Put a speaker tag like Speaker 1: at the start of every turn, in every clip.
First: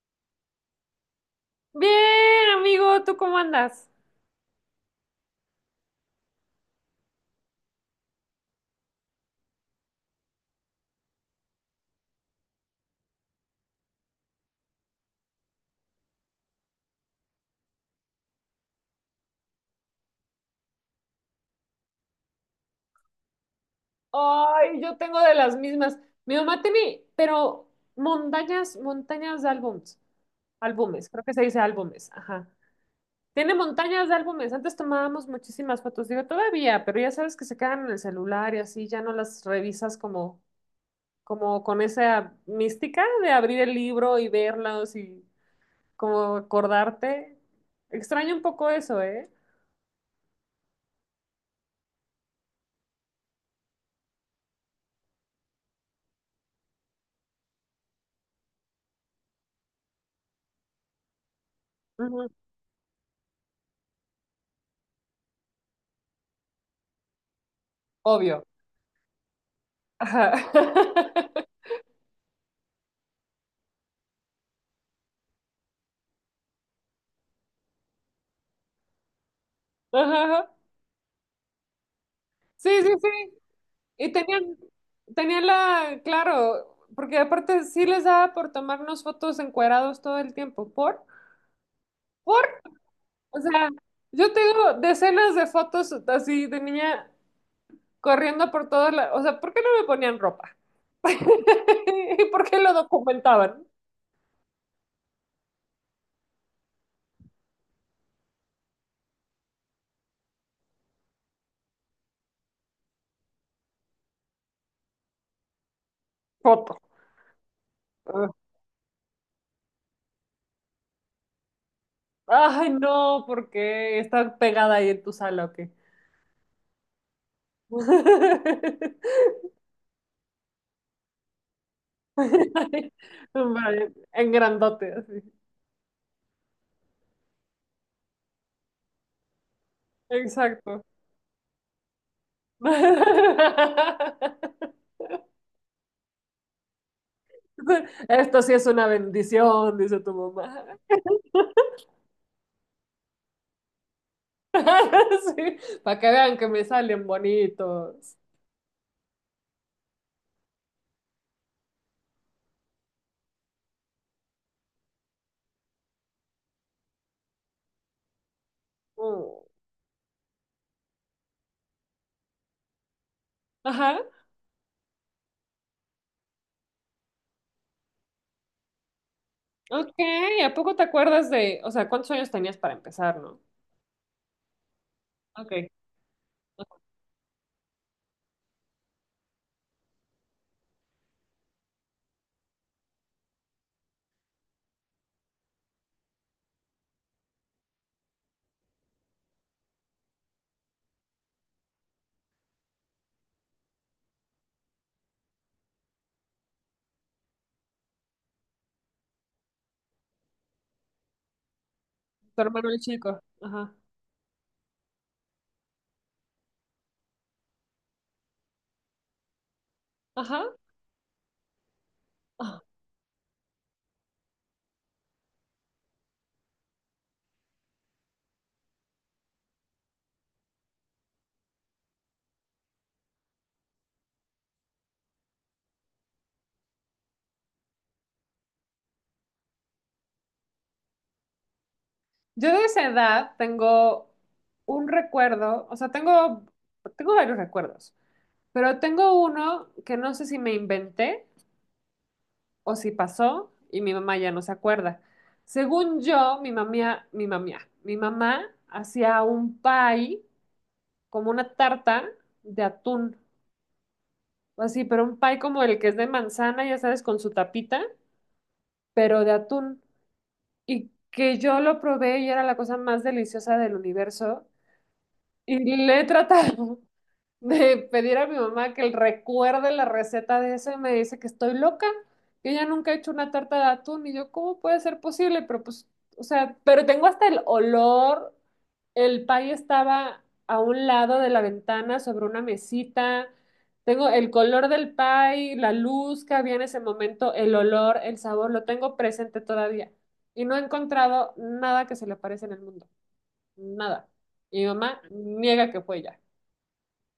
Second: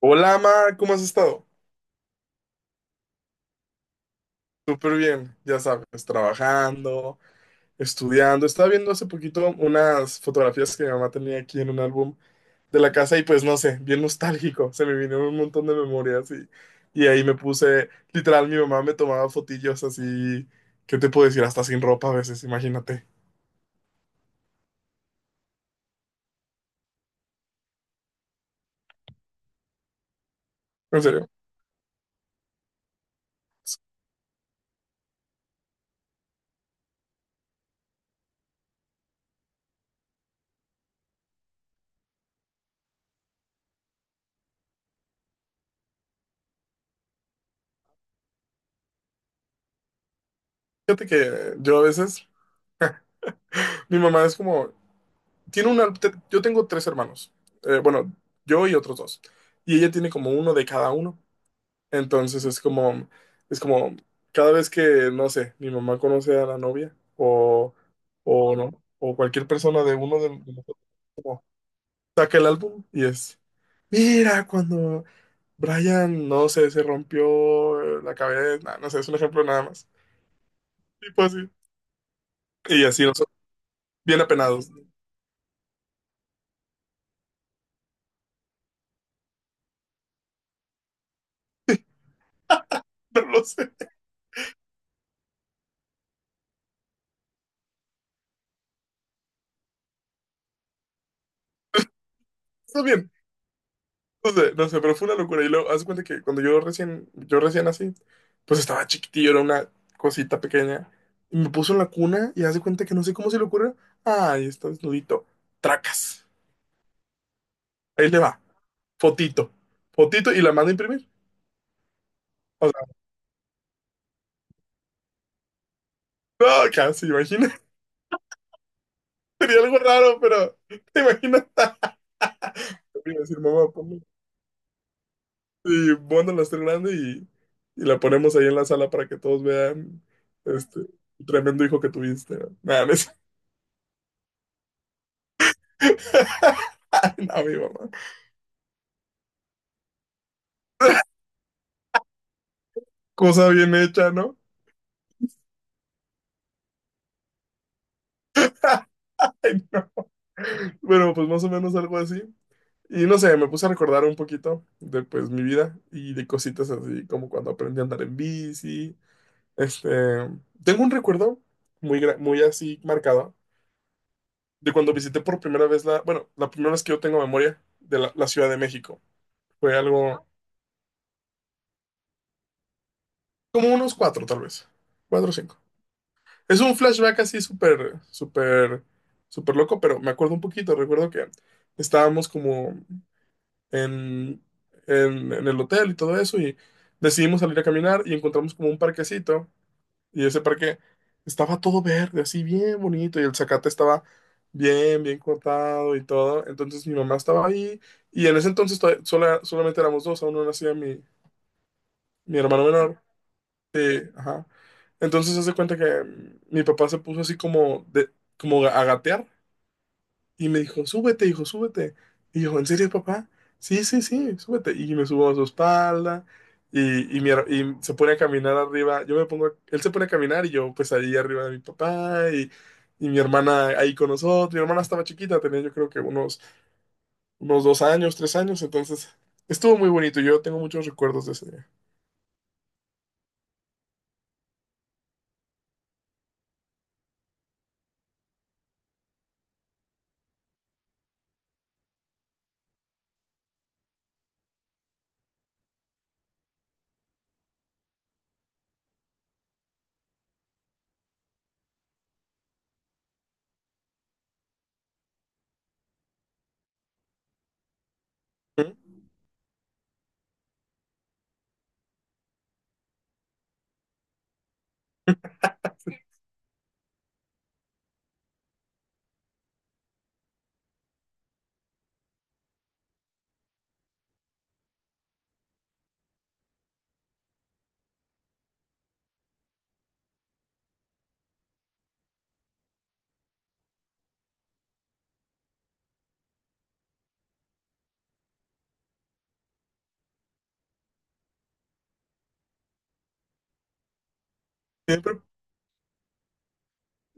Speaker 1: Hola, Mar, ¿cómo has estado?
Speaker 2: Bien, amigo, ¿tú cómo andas?
Speaker 1: Súper bien, ya sabes, trabajando, estudiando. Estaba viendo hace poquito unas fotografías que mi mamá tenía aquí en un álbum de la casa y pues no sé, bien nostálgico. Se me vinieron un montón de memorias y ahí me puse, literal, mi mamá me tomaba fotillos así, ¿qué te puedo decir? Hasta sin ropa a veces, imagínate.
Speaker 2: Ay, yo tengo de las mismas. Mi mamá tiene, pero montañas, montañas de álbums,
Speaker 1: ¿En
Speaker 2: álbumes, creo
Speaker 1: serio?
Speaker 2: que se dice álbumes, ajá. Tiene montañas de álbumes. Antes tomábamos muchísimas fotos, digo, todavía, pero ya sabes que se quedan en el celular y así, ya no las revisas como con esa mística de abrir el libro y verlos y como acordarte. Extraño un poco eso, ¿eh?
Speaker 1: Fíjate que yo a veces, mi mamá es como, tiene una, yo tengo tres hermanos. Eh, bueno, yo y otros dos, y ella tiene como uno de cada uno.
Speaker 2: Ujú.
Speaker 1: Entonces es como, cada vez que, no sé, mi mamá conoce a la novia
Speaker 2: Obvio.
Speaker 1: o no, o cualquier persona de uno de,
Speaker 2: Ajá.
Speaker 1: de nosotros, como, saca el álbum y es, mira, cuando Brian, no sé, se rompió la cabeza, nah, no sé, es un ejemplo nada más.
Speaker 2: Ajá.
Speaker 1: Tipo así.
Speaker 2: Sí,
Speaker 1: Y
Speaker 2: sí,
Speaker 1: así
Speaker 2: sí.
Speaker 1: nosotros,
Speaker 2: Y
Speaker 1: bien
Speaker 2: tenían,
Speaker 1: apenados.
Speaker 2: tenían la, claro, porque aparte sí les daba por tomarnos fotos encuerados todo el tiempo. ¿Por? ¿Por?
Speaker 1: No
Speaker 2: O
Speaker 1: lo
Speaker 2: sea,
Speaker 1: sé,
Speaker 2: yo tengo decenas de fotos así de niña corriendo por todas las. O sea, ¿por qué no me ponían ropa? ¿Y por qué lo
Speaker 1: está bien.
Speaker 2: documentaban?
Speaker 1: No sé, no sé, pero fue una locura. Y luego, haz de cuenta que cuando yo recién así, pues estaba chiquitillo, era una cosita pequeña. Y me puso en la cuna y haz de cuenta que no sé cómo se le ocurre. Ay, está desnudito. Tracas.
Speaker 2: Foto.
Speaker 1: Ahí le
Speaker 2: Ah.
Speaker 1: va. Fotito. Fotito y la manda a imprimir. O
Speaker 2: Ay,
Speaker 1: sea,
Speaker 2: no, porque está pegada ahí en tu sala, ¿o qué?
Speaker 1: no, casi, imagina. Sería algo raro, pero te imaginas. Iba a decir, mamá,
Speaker 2: Vale,
Speaker 1: ponme.
Speaker 2: en grandote, así.
Speaker 1: Y bueno, la estoy grande y la ponemos ahí en la sala para que todos vean este
Speaker 2: Exacto.
Speaker 1: el tremendo hijo que tuviste, ¿no? Nada, no, mi mamá.
Speaker 2: Esto sí es una bendición, dice tu mamá.
Speaker 1: Cosa bien hecha, ¿no?
Speaker 2: Sí, para que vean que me salen bonitos.
Speaker 1: Ay, no. Bueno, pues más o menos algo así. Y no sé, me puse a recordar un poquito de pues mi vida y de cositas así como cuando aprendí a andar en bici.
Speaker 2: Mm.
Speaker 1: Este, tengo un recuerdo muy, muy así marcado
Speaker 2: Ajá.
Speaker 1: de cuando visité por primera vez la, bueno, la primera vez que yo tengo memoria de la Ciudad de México. Fue
Speaker 2: Ok,
Speaker 1: algo
Speaker 2: ¿a poco te acuerdas de, o sea, cuántos años tenías para empezar, no?
Speaker 1: como unos cuatro tal vez, cuatro o
Speaker 2: Ok.
Speaker 1: cinco. Es un flashback así súper, súper, súper loco, pero me acuerdo un poquito. Recuerdo que estábamos como en, en el hotel y todo eso y decidimos salir a caminar y encontramos como un parquecito y ese parque estaba todo verde, así bien bonito y el zacate estaba bien, bien cortado y todo. Entonces mi mamá estaba ahí y en ese entonces solamente éramos dos, aún no nacía mi
Speaker 2: Tu
Speaker 1: hermano
Speaker 2: hermano el
Speaker 1: menor.
Speaker 2: chico. Ajá.
Speaker 1: Sí, ajá. Entonces se hace cuenta que mi papá se puso así como de, como a gatear
Speaker 2: Ajá.
Speaker 1: y me dijo, súbete, hijo, súbete. Y yo,
Speaker 2: Ah.
Speaker 1: ¿en serio, papá? Sí, sí, sí, súbete. Y me subo a su espalda y se pone a caminar arriba. Yo me pongo, él se pone a caminar y yo pues ahí arriba de mi papá y mi hermana ahí con nosotros. Mi hermana estaba chiquita, tenía yo creo que unos, unos dos años, tres años. Entonces estuvo muy bonito. Yo tengo muchos recuerdos de ese día.
Speaker 2: Yo de esa edad tengo un recuerdo, o sea, tengo varios recuerdos, pero tengo uno que no sé si me inventé o si pasó y mi mamá ya no se acuerda. Según yo, mi mamá hacía un pie como una tarta de atún, o así, pero un pie como el que es de manzana, ya sabes, con su tapita,
Speaker 1: ¿Mm?
Speaker 2: pero de atún. Y que yo lo probé y era la cosa más deliciosa del universo. Y le he tratado de pedir a mi mamá que él recuerde la receta de eso y me dice que estoy loca, que ella nunca ha hecho una tarta de atún y yo, ¿cómo puede ser posible? Pero pues, o sea, pero tengo hasta el olor, el pay estaba a un lado de la ventana sobre una mesita, tengo el color del pay, la luz que había en ese momento, el olor, el sabor, lo tengo presente todavía y no he encontrado nada que se le parezca en el mundo, nada. Y mi mamá
Speaker 1: Siempre,
Speaker 2: niega que fue ella.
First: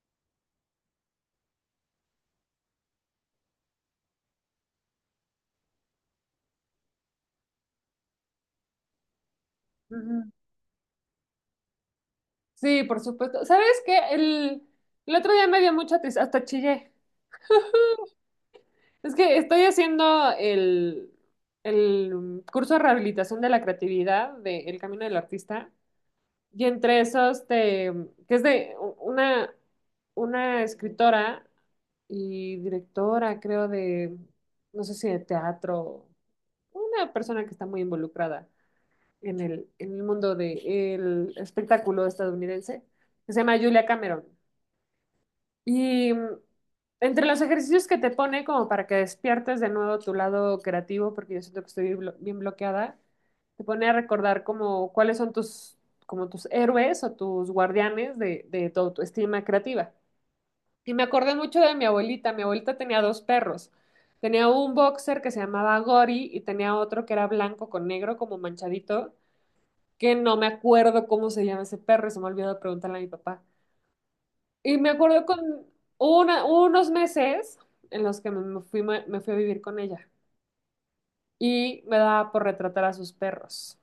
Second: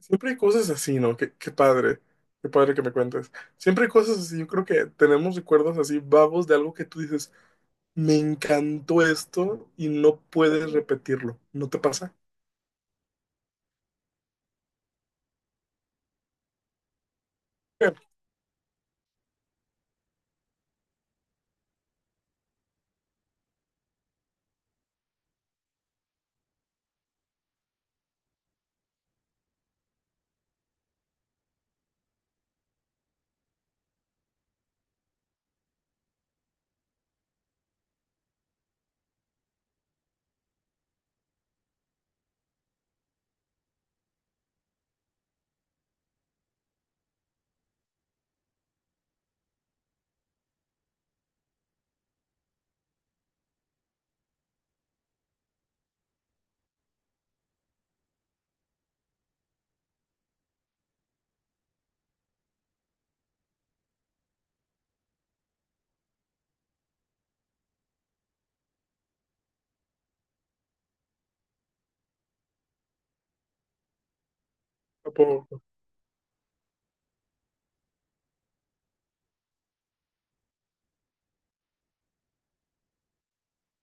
Speaker 1: siempre hay cosas así, ¿no? Qué, qué padre que me cuentes. Siempre hay cosas así, yo creo que tenemos recuerdos así vagos de algo que tú dices, me encantó esto y no puedes repetirlo, ¿no te pasa?
Speaker 2: Sí, por supuesto. ¿Sabes qué? El otro día me dio mucha tristeza, hasta chillé. Es que estoy haciendo el curso de rehabilitación de la creatividad de El Camino del Artista. Y entre esos, que es de una escritora y directora, creo, de, no sé si de teatro, una persona que está muy involucrada en el mundo del espectáculo estadounidense, que se llama Julia Cameron. Y entre los ejercicios que te pone como para que despiertes de nuevo tu lado creativo, porque yo siento que estoy bien bloqueada, te pone a recordar como cuáles son tus, como tus héroes o tus guardianes de toda tu estima creativa. Y me acordé mucho de mi abuelita. Mi abuelita tenía dos perros. Tenía un boxer que se llamaba Gori y tenía otro que era blanco con negro como manchadito, que no me acuerdo cómo se llama ese perro y se me ha olvidado preguntarle a mi papá. Y me acuerdo con
Speaker 1: Tampoco,
Speaker 2: unos meses en los que me fui a vivir con ella y me daba por retratar a sus perros.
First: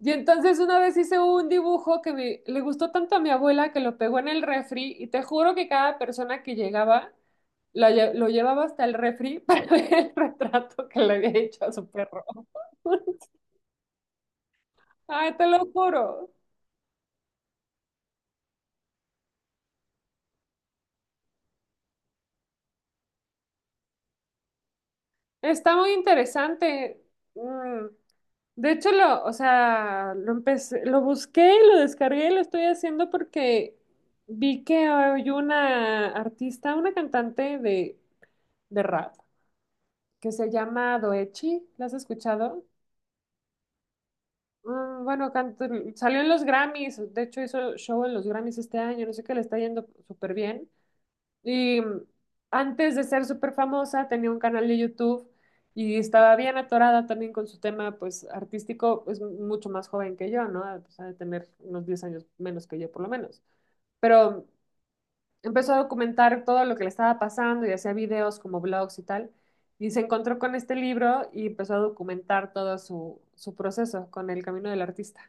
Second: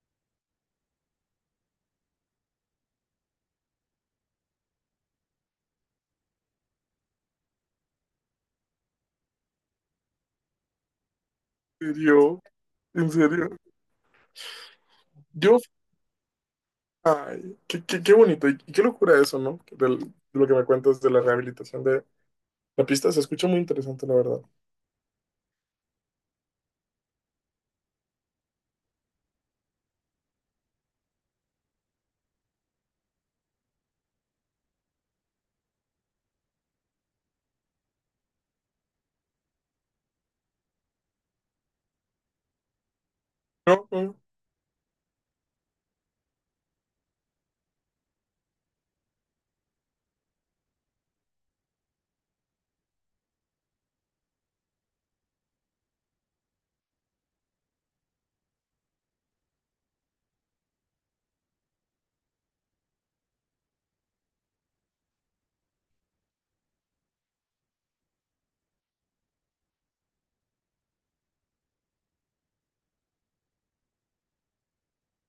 Speaker 2: Y entonces una vez hice un dibujo que le gustó tanto a mi abuela que lo pegó en el refri y te juro que cada persona que llegaba lo llevaba hasta el refri para ver el retrato que le había hecho a su
Speaker 1: ¿en
Speaker 2: perro.
Speaker 1: serio? ¿En serio?
Speaker 2: Ay, te
Speaker 1: Yo,
Speaker 2: lo juro.
Speaker 1: ay, qué, qué, qué bonito y qué locura eso, ¿no? De lo que me cuentas de la rehabilitación de la pista, se escucha muy interesante, la verdad.
Speaker 2: Está muy interesante. Mm. De hecho, lo, o sea, lo empecé, lo busqué, lo descargué, y lo estoy haciendo porque vi que hay una artista, una cantante de rap que se llama Doechi. ¿La has escuchado?
Speaker 1: No, no,
Speaker 2: Bueno, salió en los Grammys, de hecho hizo show en los Grammys este año, no sé qué le está yendo súper bien. Y antes de ser súper famosa, tenía un canal de YouTube y estaba bien atorada también con su tema, pues, artístico, es mucho más joven que yo, ¿no? O sea, de tener unos 10 años menos que yo, por lo menos. Pero empezó a documentar todo lo que le estaba pasando y hacía videos como blogs y tal. Y se encontró con este libro y empezó a documentar todo su proceso con el camino del artista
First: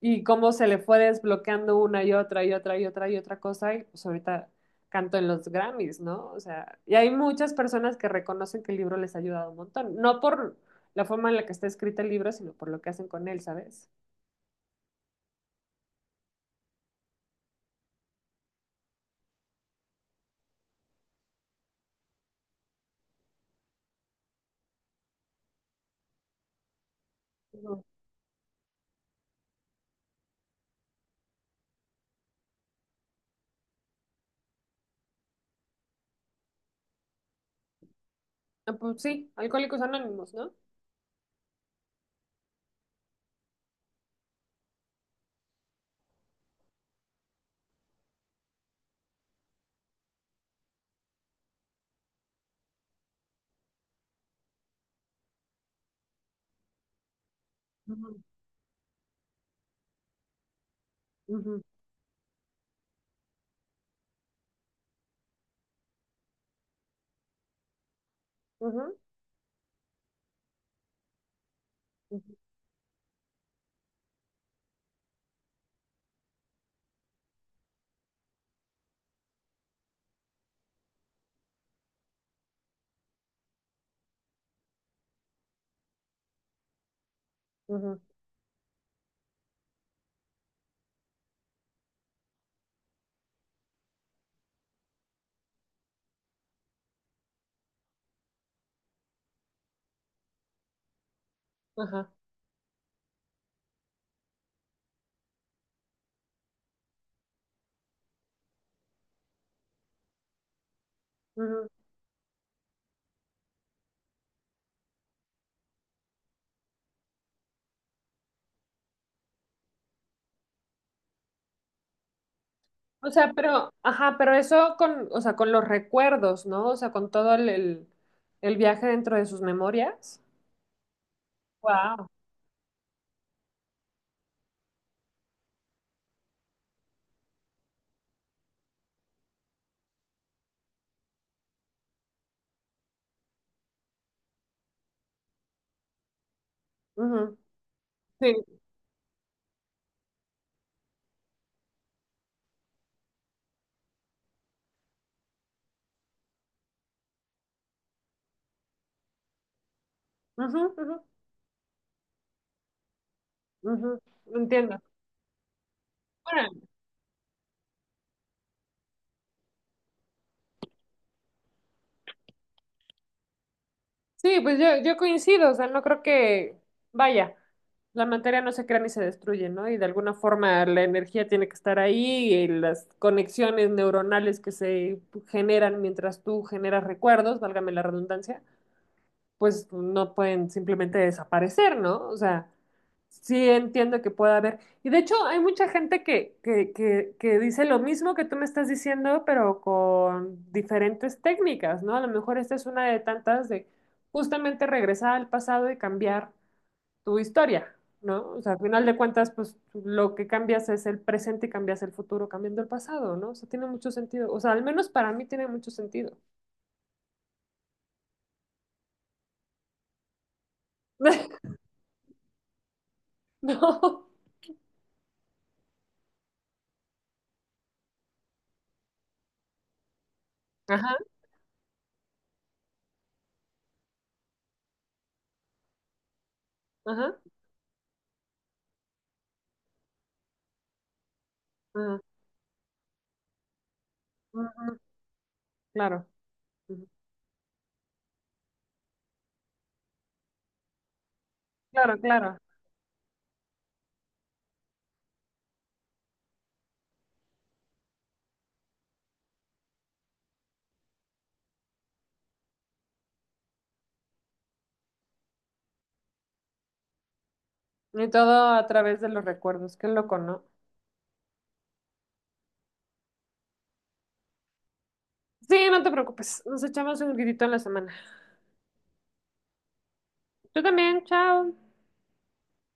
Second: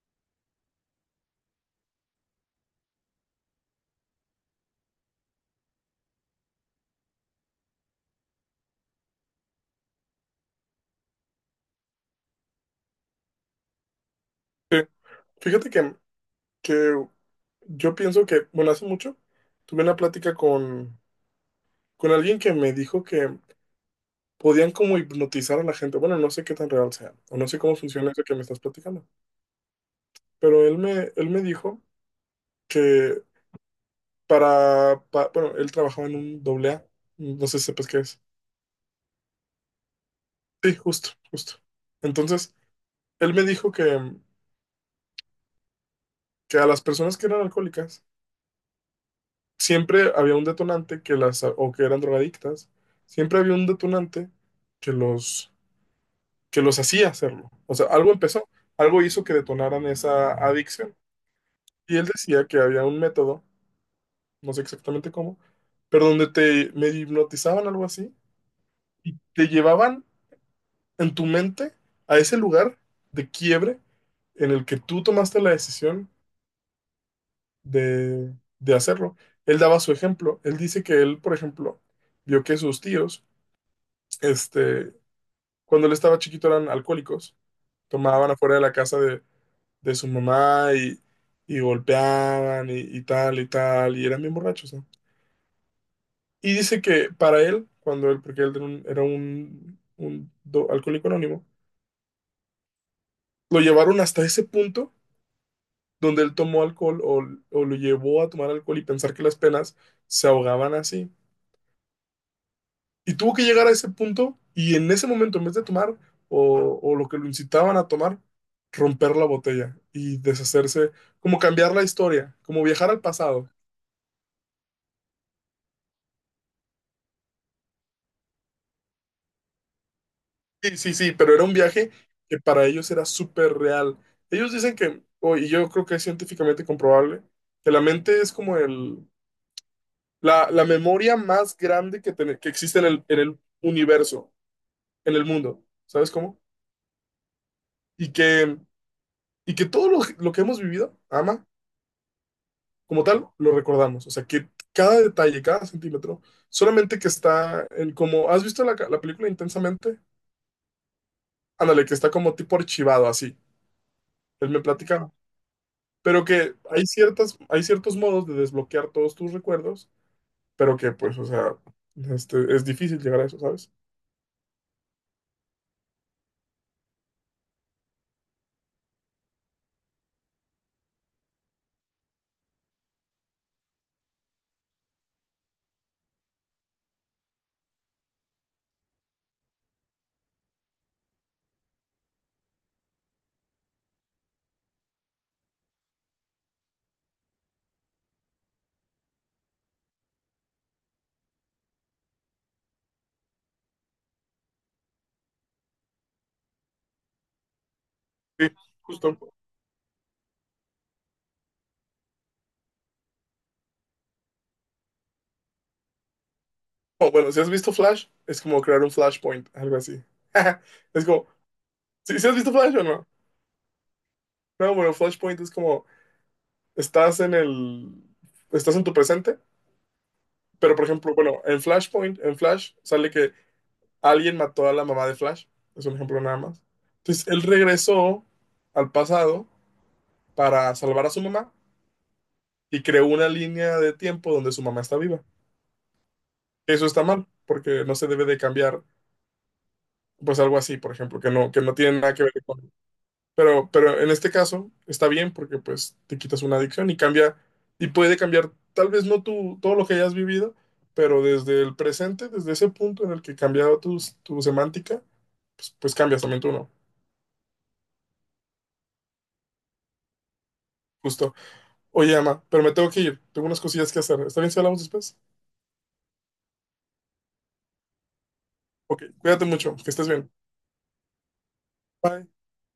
Speaker 2: y cómo se le fue desbloqueando una y otra y otra y otra y otra cosa, y pues ahorita canto en los Grammys, ¿no? O sea, y hay muchas personas que reconocen que el libro les ha ayudado un montón, no por la forma en la que está escrito el libro, sino por lo que hacen con él, ¿sabes?
Speaker 1: sí. Fíjate que yo pienso que, bueno, hace mucho tuve una plática con alguien que me dijo que podían como hipnotizar a la gente. Bueno, no sé qué tan real sea, o no sé cómo
Speaker 2: Ujú.
Speaker 1: funciona eso que me estás platicando, pero él me dijo que bueno, él trabajaba en un doble A, no sé si sepas qué es.
Speaker 2: Ah. Pues sí, Alcohólicos Anónimos, ¿no?
Speaker 1: Sí, justo, justo. Entonces, él me dijo que a las personas que eran alcohólicas siempre había un detonante que las, o que eran drogadictas, siempre había un detonante que los, que los hacía hacerlo. O sea, algo
Speaker 2: Ujú.
Speaker 1: empezó, algo hizo que detonaran esa adicción.
Speaker 2: Ujú.
Speaker 1: Y él decía que había un método, no sé exactamente cómo, pero donde te me hipnotizaban algo así
Speaker 2: Ujú.
Speaker 1: y te llevaban en tu mente a
Speaker 2: Ujú.
Speaker 1: ese lugar de quiebre en el que tú tomaste la decisión de hacerlo. Él daba su ejemplo. Él dice que él, por ejemplo, vio que sus tíos, este, cuando él estaba chiquito eran alcohólicos,
Speaker 2: Ujú.
Speaker 1: tomaban afuera de la casa de su mamá y golpeaban y tal y tal, y eran bien borrachos, ¿no? Y dice que para él, cuando él, porque él era un alcohólico anónimo,
Speaker 2: Ajá.
Speaker 1: lo llevaron hasta ese punto donde él tomó alcohol o lo llevó a tomar alcohol y pensar que las penas se ahogaban así.
Speaker 2: Ujú.
Speaker 1: Y tuvo que llegar a ese punto y en ese momento, en vez de tomar o lo que lo incitaban a tomar, romper la botella y deshacerse, como cambiar la historia, como viajar al
Speaker 2: O sea,
Speaker 1: pasado.
Speaker 2: pero, ajá, pero eso con, o sea, con los recuerdos, ¿no? O sea, con todo el, el viaje dentro de sus memorias.
Speaker 1: Sí, sí, sí, pero era un viaje
Speaker 2: Wow.
Speaker 1: que para ellos era súper real. Ellos dicen que, y yo creo que es científicamente comprobable, que la mente es como el, la memoria más grande que existe en en el universo, en el mundo, ¿sabes cómo? Y que, y que todo lo que hemos vivido, ama, como tal, lo recordamos. O sea, que cada detalle, cada centímetro, solamente que está en como, ¿has visto la película Intensamente?
Speaker 2: Ujú. Ujú.
Speaker 1: Ándale, que está como tipo archivado así.
Speaker 2: Ujú.
Speaker 1: Él me
Speaker 2: Entiendo.
Speaker 1: platica. Pero
Speaker 2: Bueno,
Speaker 1: que hay ciertas, hay ciertos modos de desbloquear todos tus recuerdos, pero que pues, o sea, este, es difícil llegar a eso, ¿sabes?
Speaker 2: sí, pues yo coincido, o sea, no creo que, vaya, la materia no se crea ni se destruye, ¿no? Y de alguna forma la energía tiene que estar ahí y las conexiones neuronales que se generan mientras tú generas recuerdos, válgame la redundancia, pues no pueden simplemente desaparecer, ¿no? O sea, sí entiendo que pueda haber. Y de hecho, hay mucha gente que dice lo mismo que tú me estás diciendo, pero con diferentes técnicas, ¿no? A lo mejor esta es una de tantas de justamente regresar al pasado y cambiar tu historia, ¿no? O
Speaker 1: Sí,
Speaker 2: sea, al final de
Speaker 1: justo.
Speaker 2: cuentas, pues lo que cambias es el presente y cambias el futuro cambiando el pasado, ¿no? O sea, tiene mucho sentido. O sea, al menos para mí tiene mucho sentido.
Speaker 1: O bueno, si has visto Flash, es como crear un flashpoint, algo así. Es como, ¿si has visto Flash o no?
Speaker 2: No.
Speaker 1: No, bueno, flashpoint es como, estás en el, estás en tu presente, pero por
Speaker 2: Ajá,
Speaker 1: ejemplo, bueno, en Flashpoint, en Flash, sale que alguien mató a la mamá de Flash, es un ejemplo nada más.
Speaker 2: ajá,
Speaker 1: Entonces, él regresó al pasado para salvar a su mamá,
Speaker 2: ajá.
Speaker 1: y creó una línea de tiempo donde su
Speaker 2: Ujú.
Speaker 1: mamá está viva.
Speaker 2: Claro.
Speaker 1: Eso
Speaker 2: Ujú.
Speaker 1: está mal, porque no se debe de cambiar, pues algo así, por ejemplo, que no
Speaker 2: Claro,
Speaker 1: tiene nada que ver
Speaker 2: claro.
Speaker 1: con... pero en este caso está bien porque pues te quitas una adicción y cambia, y puede cambiar tal vez no tú todo lo que hayas vivido, pero desde el presente, desde ese punto en el que cambiado tu semántica, pues, pues cambias también tú, ¿no?
Speaker 2: Y todo a través de los recuerdos. Qué loco, ¿no?
Speaker 1: Justo. Oye, Ama, pero me tengo que ir. Tengo unas cosillas que hacer. ¿Está bien si hablamos después?
Speaker 2: Sí, no te preocupes. Nos echamos un grito en la semana.
Speaker 1: Ok, cuídate mucho, que estés bien.
Speaker 2: Tú también, chao.
Speaker 1: Bye.